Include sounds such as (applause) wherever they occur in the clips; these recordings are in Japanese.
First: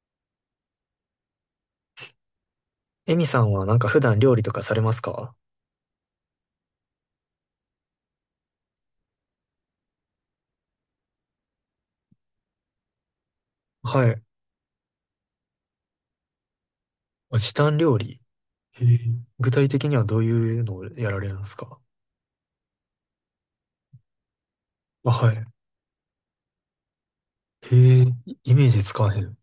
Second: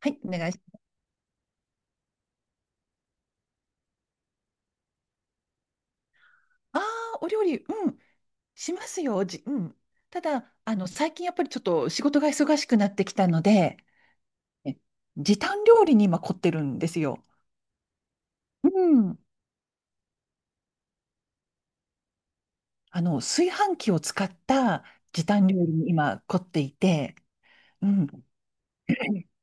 はい、お願いします。エミさんはなんか普段料理とかされますか？ああ、お料理、しますよ。じ、うん。ただ、最近やっぱりちょっと仕事が忙しくなってきたので、はい。え時短料理に今凝ってるんですよ。あ、時短料理。うへえ。ん。具体的にはどういうのをやられるんですか？炊飯器を使ったあ、時はい。短料理に今凝っていて、うへえ。ん。イイメージつかへん。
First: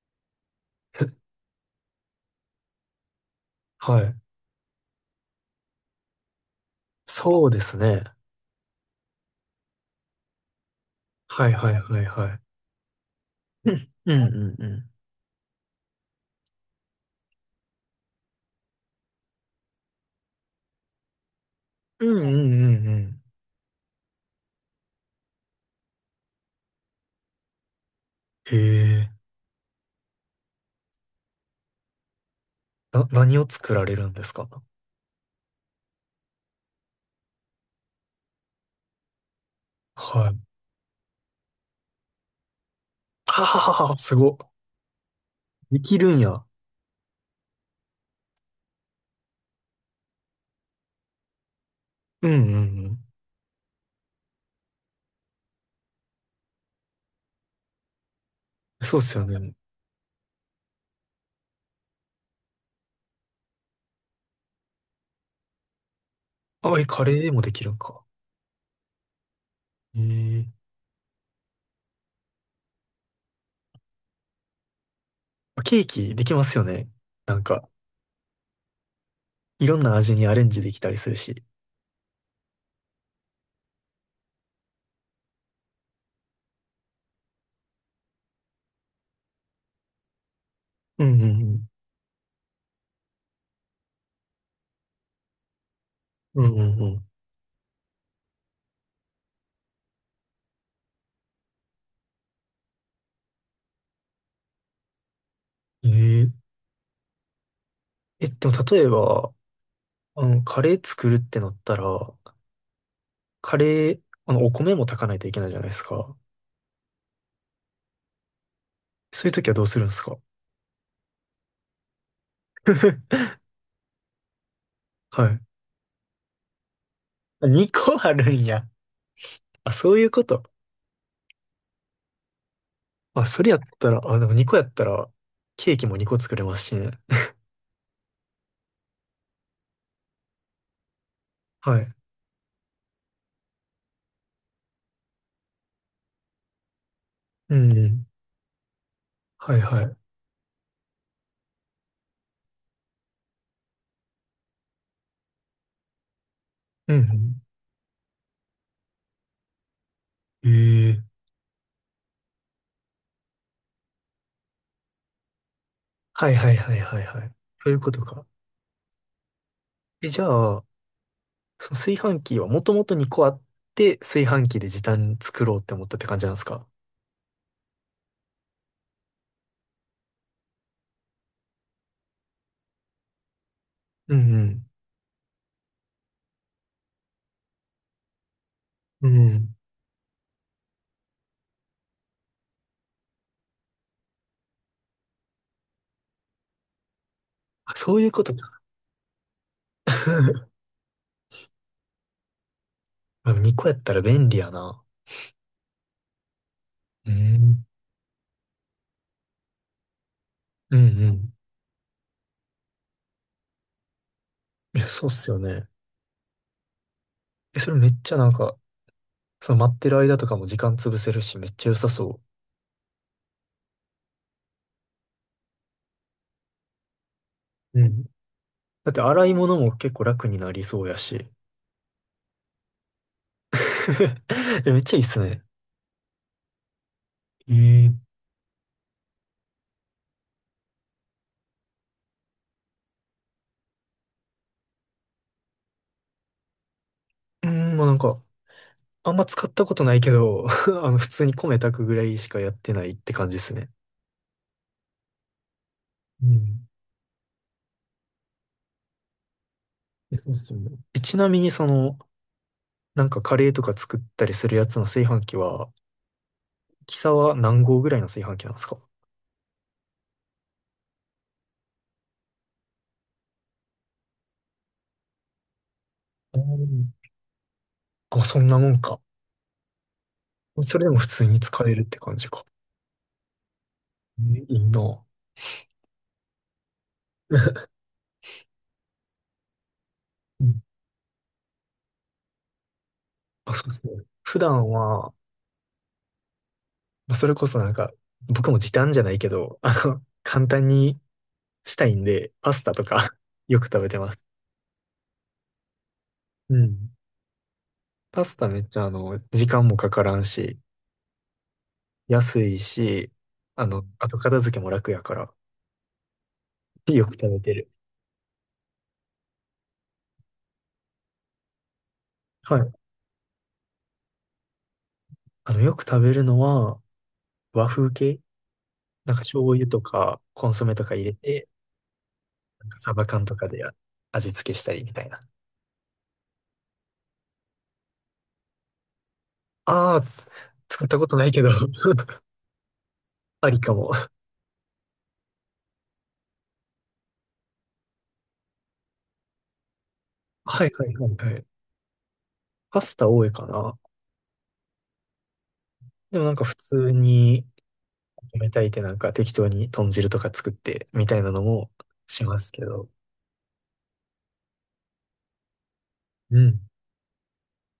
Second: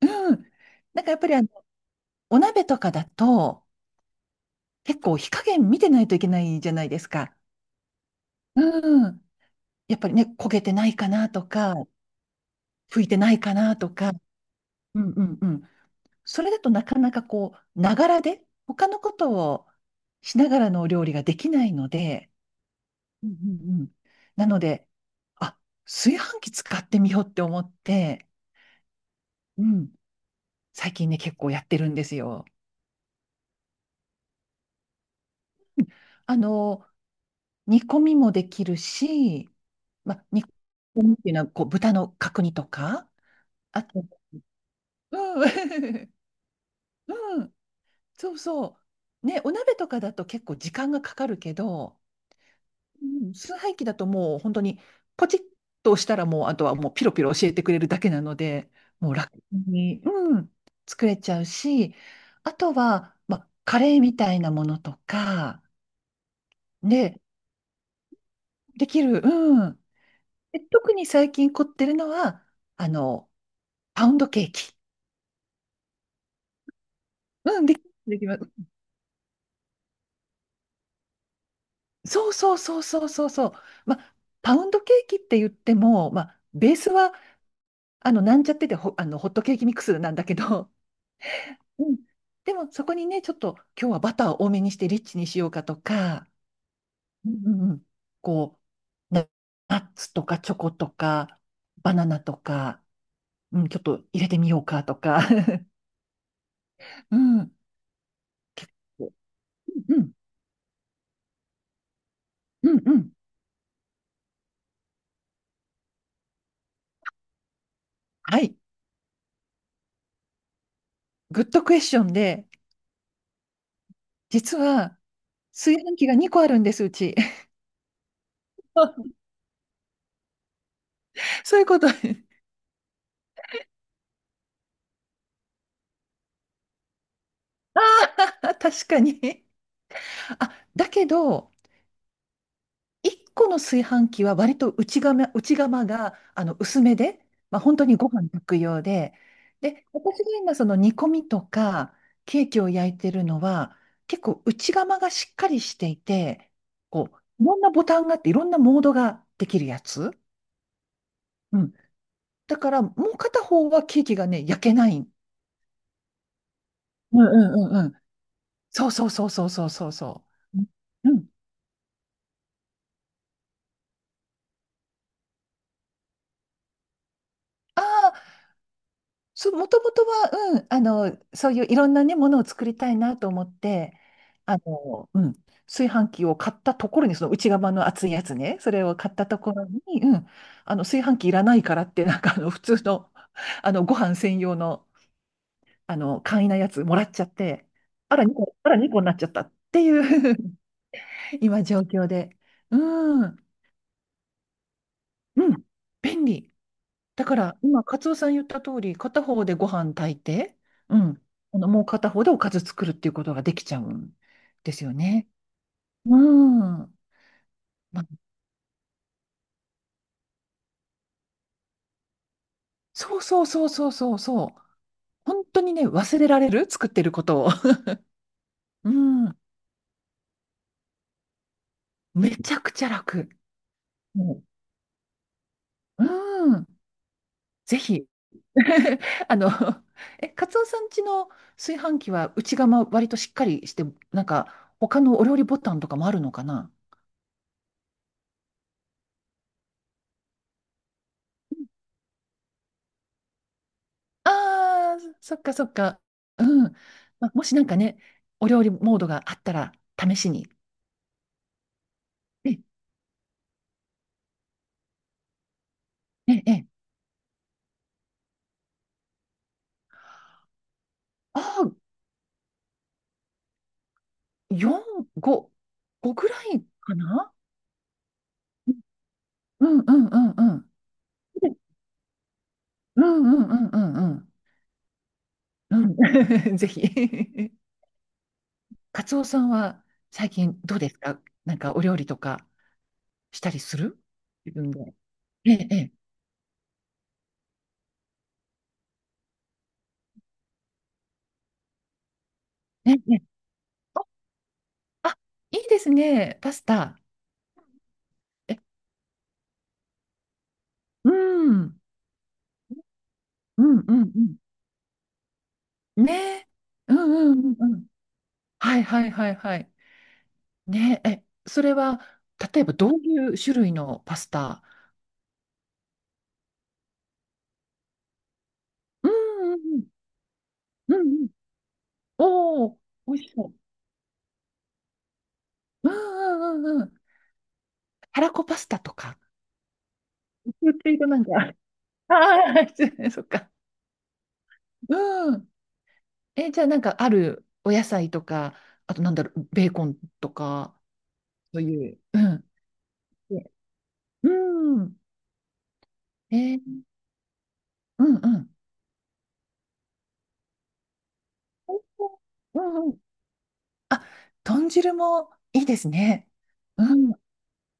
うん。なんかやっぱり、お鍋とかだと、はい。結構火加減見てないといけないじゃないですか。そうですね。うん。やっぱりね、焦げてないかなとはいはいか、はいはい。拭いてないかうなん、とか。うん、うんうん。うんうんうん。それだとなかなかこう、ながらで、他のことをしながらのお料理ができないのうんうで、んうんうん。うんうんうん。なので、あ、炊飯器使ってみようって思って、へえ。うん、最近ね、結構やってるんですよ。何を作られるんですか？うんあの、煮込みもできるし、ま、はい。煮込みっていうのはこう豚の角煮とか、ははあはは、と、すご。うできるん、んや。(laughs) うん、そうそう。ね、お鍋とかだと結構時間がかかるけど、うんうんうん。うん崇拝機だともう本当にポチッと押したらもうあとはもうピロピロ教えてくれるだけなので、そうっもうすよ楽ね。に、作れちゃうし、あとは、まあ、カレーみたいなものとか、あ、え、カレで、ーもできるんか？できる、うん。へえ。で特に最近凝ってるのは、あの、パウンドケーキ。あ、ケーキできますよね。なんうん、か。でき、できます。いろんな味にアレンジできたりするし。そうそうそうそうそうそう。まあ、パウンドケーキって言っても、まあ、ベースは、あの、なんちゃっててほ、あの、ホットケーキミックスなんだけど、うんうんうんでもそこにね、ちょっと今日はバターを多めにしてリッチにしようかとか、うん。うんうんうんうんうんこう、ナッツとかチョコとか、バナナとか、うん、ちょっと入れてみようかとか。うん。ええ。(laughs) うん、え、でも例えうん、ば、うん、カレー作るってなったら、うんうん。カレー、お米も炊かないといけないじゃないですか。はい。そういう時はどうするんですか？ グッドクエスチョンで、(laughs) 実ははい。炊飯器が2個あるんです、うち。あ、2個あるんや。(laughs) あ、そういうこと。そういうこと。(laughs) あまあ、それやったら、あ、でも2個やったら、ケーキも2個作れますしね。あ、確かに。(laughs) あ、だけど、はい。1個の炊飯器は割と内釜があの薄めで、うまあ、んう本当にん。ご飯炊く用で、はいはで、い。私が今その煮込みとかケーキを焼いてるのは結構内釜がしっかりしていて、うこんう、いろんなボタンがあっていろんなモードができるやつ。うん。ええ。うん。だからもう片方はケーキがね、焼けない。はいはいはいはいうはんい。うんそうういんううこん。とか。そうそうそうそうそうそうえ、じゃそう。あ、うん。その炊飯器はもともと2個あって、炊飯器で時短作ろうって思ったって感じなんですか？ああ、そう、もともとは、うん、そういういろんなね、ものを作りたいなと思って、うあんの、うん、炊飯器を買ったところに、その内釜の熱いやつね、それをう買っん。たうとこん。ろに、うん、炊飯器いらないからって、なんか、普通の、ご飯専用の、簡易なやつもらっちゃって、あ、そういうあこら、と2個、か。あら、2個になっちゃったっていう (laughs) (laughs) 今、状況で。うん、う2個やったら便利やな。ん、便利。うだからん。今、カツオさん言った通り、片方でご飯炊いて、うんううん、ん。あのもう片方でおかず作るっていうことができちゃうんでいすや、よそうっね。すよね。うん。え、それめっまあ、ちゃなんか、その待ってる間とかも時間潰せるし、めっちゃ良さそそうそうそうそうそうそう。本当にね、忘れられる作ってることを。う。うん。(laughs) だうって洗いん。物も結構楽になりそうやし。めちゃくちゃ楽。も (laughs) え、めっちゃいいっすね。う、うん。えぜひ。え。(laughs) あの、カツオさん家の炊飯器は内釜割としっかりして、なんか他のお料理ボタンとかもあるのかな。うん、まあなんか、あんま使ったことないけど、(laughs) 普通に米炊くぐらいしかやってないって感じですね。ああ、そっかそっか。うん。うん。もしなんかね、お料理モードがあったら、え、試そしうっに。すよね。え、ちなみにその、え、なんかカレーとか作ったりするやつの炊飯器は、え、え、キサは何号ぐらいの炊飯器なんですか？ああ、4、5、5ぐらあー、いでも、かな。まあ、そんなもんか。うんうんうんうん。それでも普通に使えるって感じか。うんうんうんうんうん。え、いいな。うん。(laughs) ぜひ。カツオさんは最う近ん。どう (laughs) ですか。なんかお料理とかしたあ、りそうですする、ね。普自段分で。は、ええ、えまあそれこそなんか、僕も時短じゃないけど、簡単にしたいんで、パスタとえ、えか え。(laughs) よく食べてます。あ、いいですね。パうスん。タ。パスタえ、めっちゃ時間もかからんし、うん。安いし、うんうんあとうん。片付けも楽やから、ねえ。(laughs) うんよく食うんべてうんる。うん。はいはいはいはい。ねえ、それは、は例えい。ばどういう種類のパスタ。よく食べるのは、和風系うなんか醤んうん油うとん。か、コンソメとかう入んれうん。て、おなんかお、サバ美缶味しとかそで味付けしたりみたいな。う。うん。たらこパスタとか。ああ、言っ作ってたいこたとなんないか。けど (laughs) ああ、失礼そっあか。りかも。うん。え、じゃあなんかあるお野菜とか、あとなんだろう、ベーコンとはいか、はいはいはい。そういう。うん。パスタ多いかな。うん。でもなんかえ普ー通に、うんう米ん。炊いてなんか適当に豚汁とか作ってみたいなのもしますうけんうど。ん。あ、豚汁もいいですね。うん。うん。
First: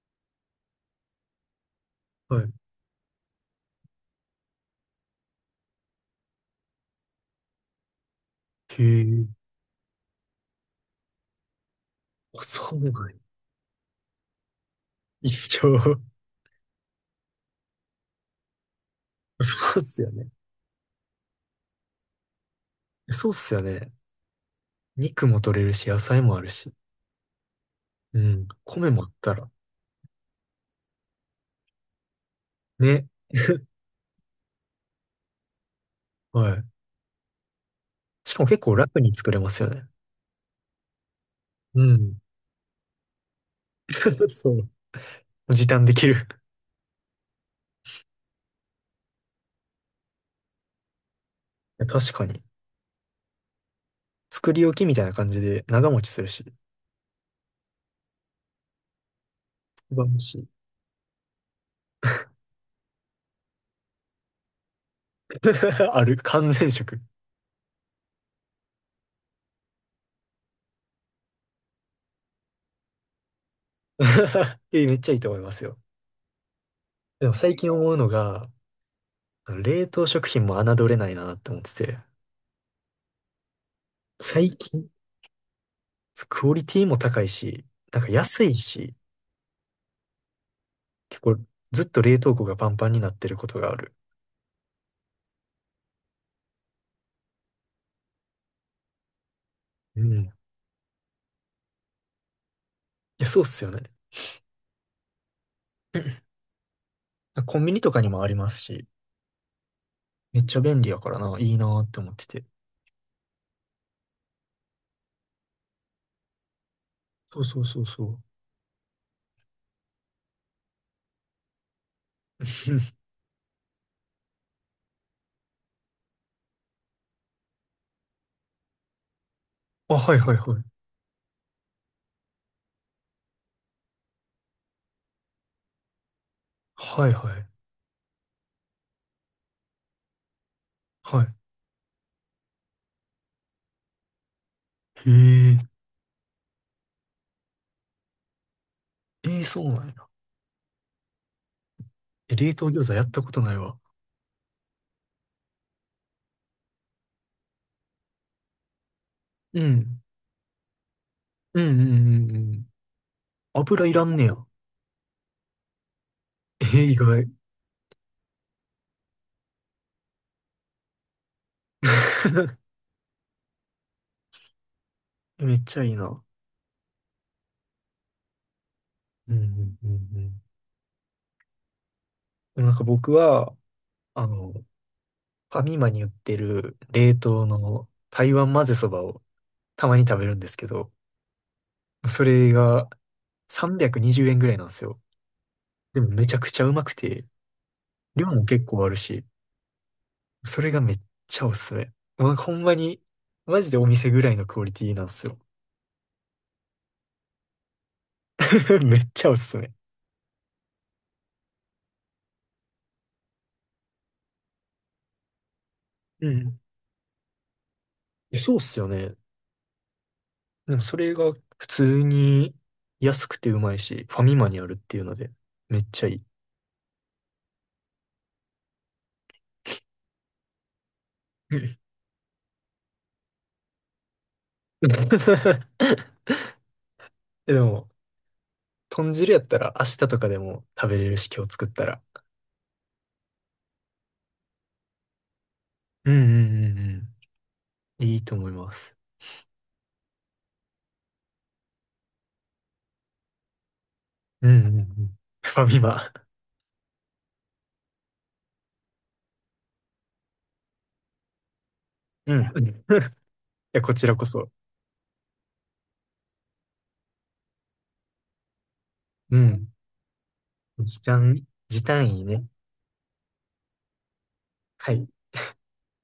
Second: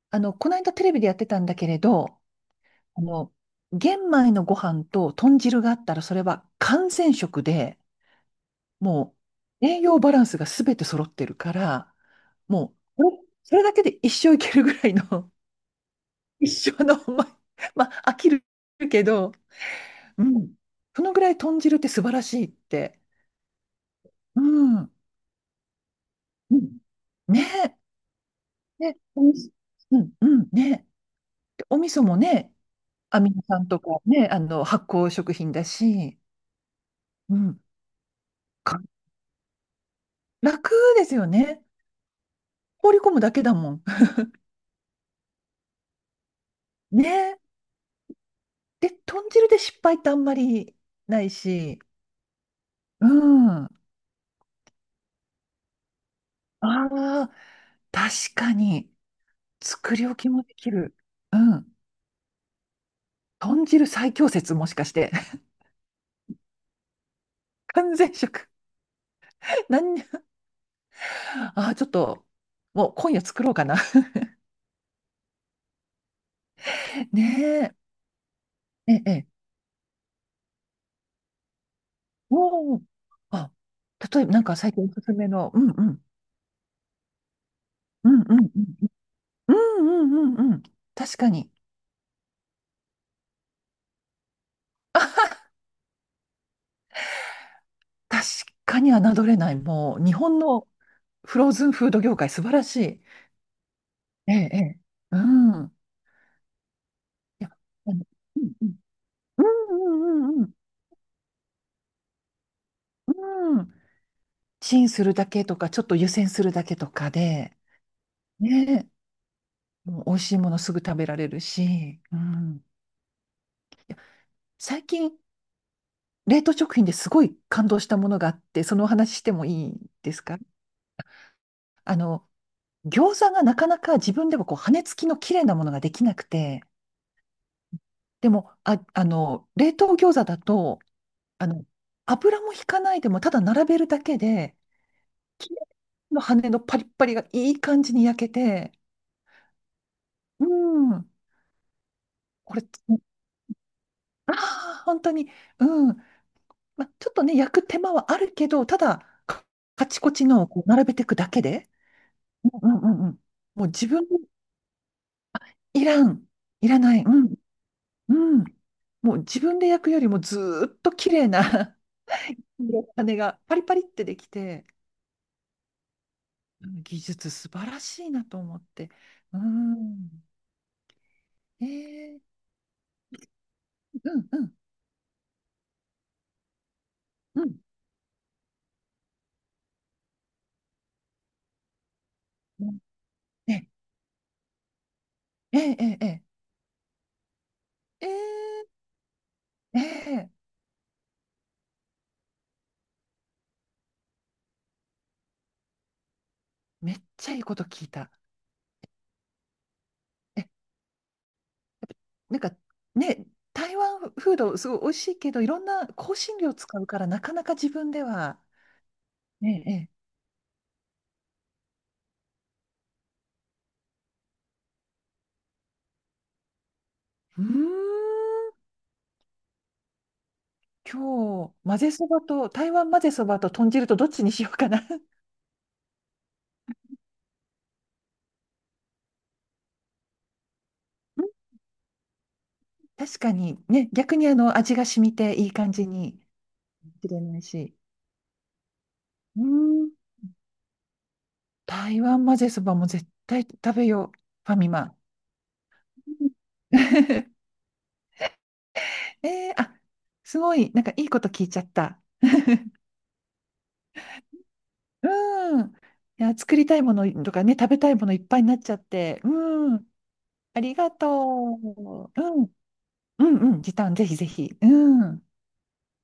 あの、この間テレビでやってたんだけれど、はい。あの、玄米のご飯と豚汁があったら、それは完全食で、へもえ。う栄養バランスがすべて揃ってるから、あ、そもうなう、んこや。れそれだけで一生いけるぐらい一の、緒。(laughs) 一生の、まあ、飽きるけど、(laughs) そうっすようね。ん。そのぐらい豚汁って素晴らしいって。そうっすよね。うん。肉も取れるし、野菜もあるうし。んねえ。うん。米ね、もあっおみたら。うん、うん、ねえ。でお味噌もね、ね。アミノ酸とかね、発酵食品だし、はい。うん、しかも結構か楽に作れますよね。楽ですよね。うん。放り込むだけだもん。(laughs) (laughs) そう。時短できる。いね。で、豚汁で失敗ってあんまりないし、や、確かに。うん。あ作り置きみたいな感じで長持ちするし、あ、確かに、一作り番置欲きしもい。できる。うん。豚汁最強説、もしかして。(laughs) (laughs) ある。完全食。完全食。(laughs) 何に、ああ、ちょっと、もう今夜作ろうかな。(laughs) え、めっちゃいいと思いますよ。(laughs) でも最ね近思うのが、え。あの冷凍食品も侮れないなって思ってて、おお。あ、例えば、なん最か最近近、おすすめの、うんうん。クオリティも高いし、なんかうんう安んいうん。し、うんうんうんうん。確結か構に。ずっと冷凍庫がパンパンになってることがある。確かに侮れない。もうう、ん。日い本のフローズンフード業界、素晴らしい。や、そうっすよね。ええ、ええ。うん。いや、コンビニとあかのにもありうまんすし、うんうんうめんうっんちゃ便利やからな、いいなって思ってて。うん。うん。チンするだけとか、ちょっと湯煎するだけとかそうで、そうそうそう。ねえ、もう美味しいものすぐ食べられるし、うん。(laughs) 最近、冷凍食品ですごい感動したものがあって、そのお話してもいいあ、ではいすはいか。はい。あの、餃子がなかなか自分でもこう、羽根付きの綺麗なものができなくて、はいはい。でも、冷凍餃子だと、はあの、油も引かないでも、ただ並べるだけで、い。へきれえ。いの羽のパリッパリがいい感じに焼けて、ええ、そうなんや。うん、え、冷これ、凍餃子やったことないわ。ああ、本当に、うん、ま、ちょっとね、焼く手間はあるけど、ただ、うカチん。コチのをこう並べていくだけうんで、うんうんうん。うんうんうんうん、もう油自いら分んねや。いらん、いらええ、意ない、外。うん、もう自分で焼くよりもずーっと綺麗な (laughs) (laughs) 羽がパリパリってできて、めっちゃいいな。技術素晴らしいなと思って。うんううんうんうん。ん。えー、でもなんか僕は、うんあうの、んファミマに売ってる冷う凍ん。の台湾混ぜそばをたまに食べるんですけど、それうんがえ、320円ぐらいなんですよ。え、え、でえ、もえ、めちゃくちゃうまくて、量もえ、結構あるし、えー、それがめっちゃおすすめ。まあ、ほんまに、マジでお店ぐらいのクオリティなんですよ。めっちゃいいこと聞いた。(laughs) めっちゃおすすめ。え、なんかね、台湾フードすごい美味しいけど、いろんな香う辛料ん。使うからなかなか自分では。そうっすよね。ええ、ええでもそれが普通に安くてうまいし、ファミマにあるっていうので、めっちゃいい。うーん、今日、う混ん。 ぜそばと、台湾混ぜそばと豚汁とどっちにしようかな。(laughs) (laughs) でも、豚汁やったら明日とかでも食べれるうし、ん今日作ったら。確かにね、逆にあの味が染みていい感じうんうにんうんしれうないし。ん、いいと思います。うーん台湾混ぜそばも絶対食べよう。うんファうん。ミうんうマ。ん、ファミマ。(laughs) えー、あ、すごい、なんかいいこと聞いちゃった。うん。(laughs) いや、こちらこそ。うん。いや、作りたいものとかね、食べたいものいっぱいになっちゃって。うん。うん。ありうん。が時と短、時短う。いいうね。ん。うんうん。時短、ぜひぜひ。はうい。ん。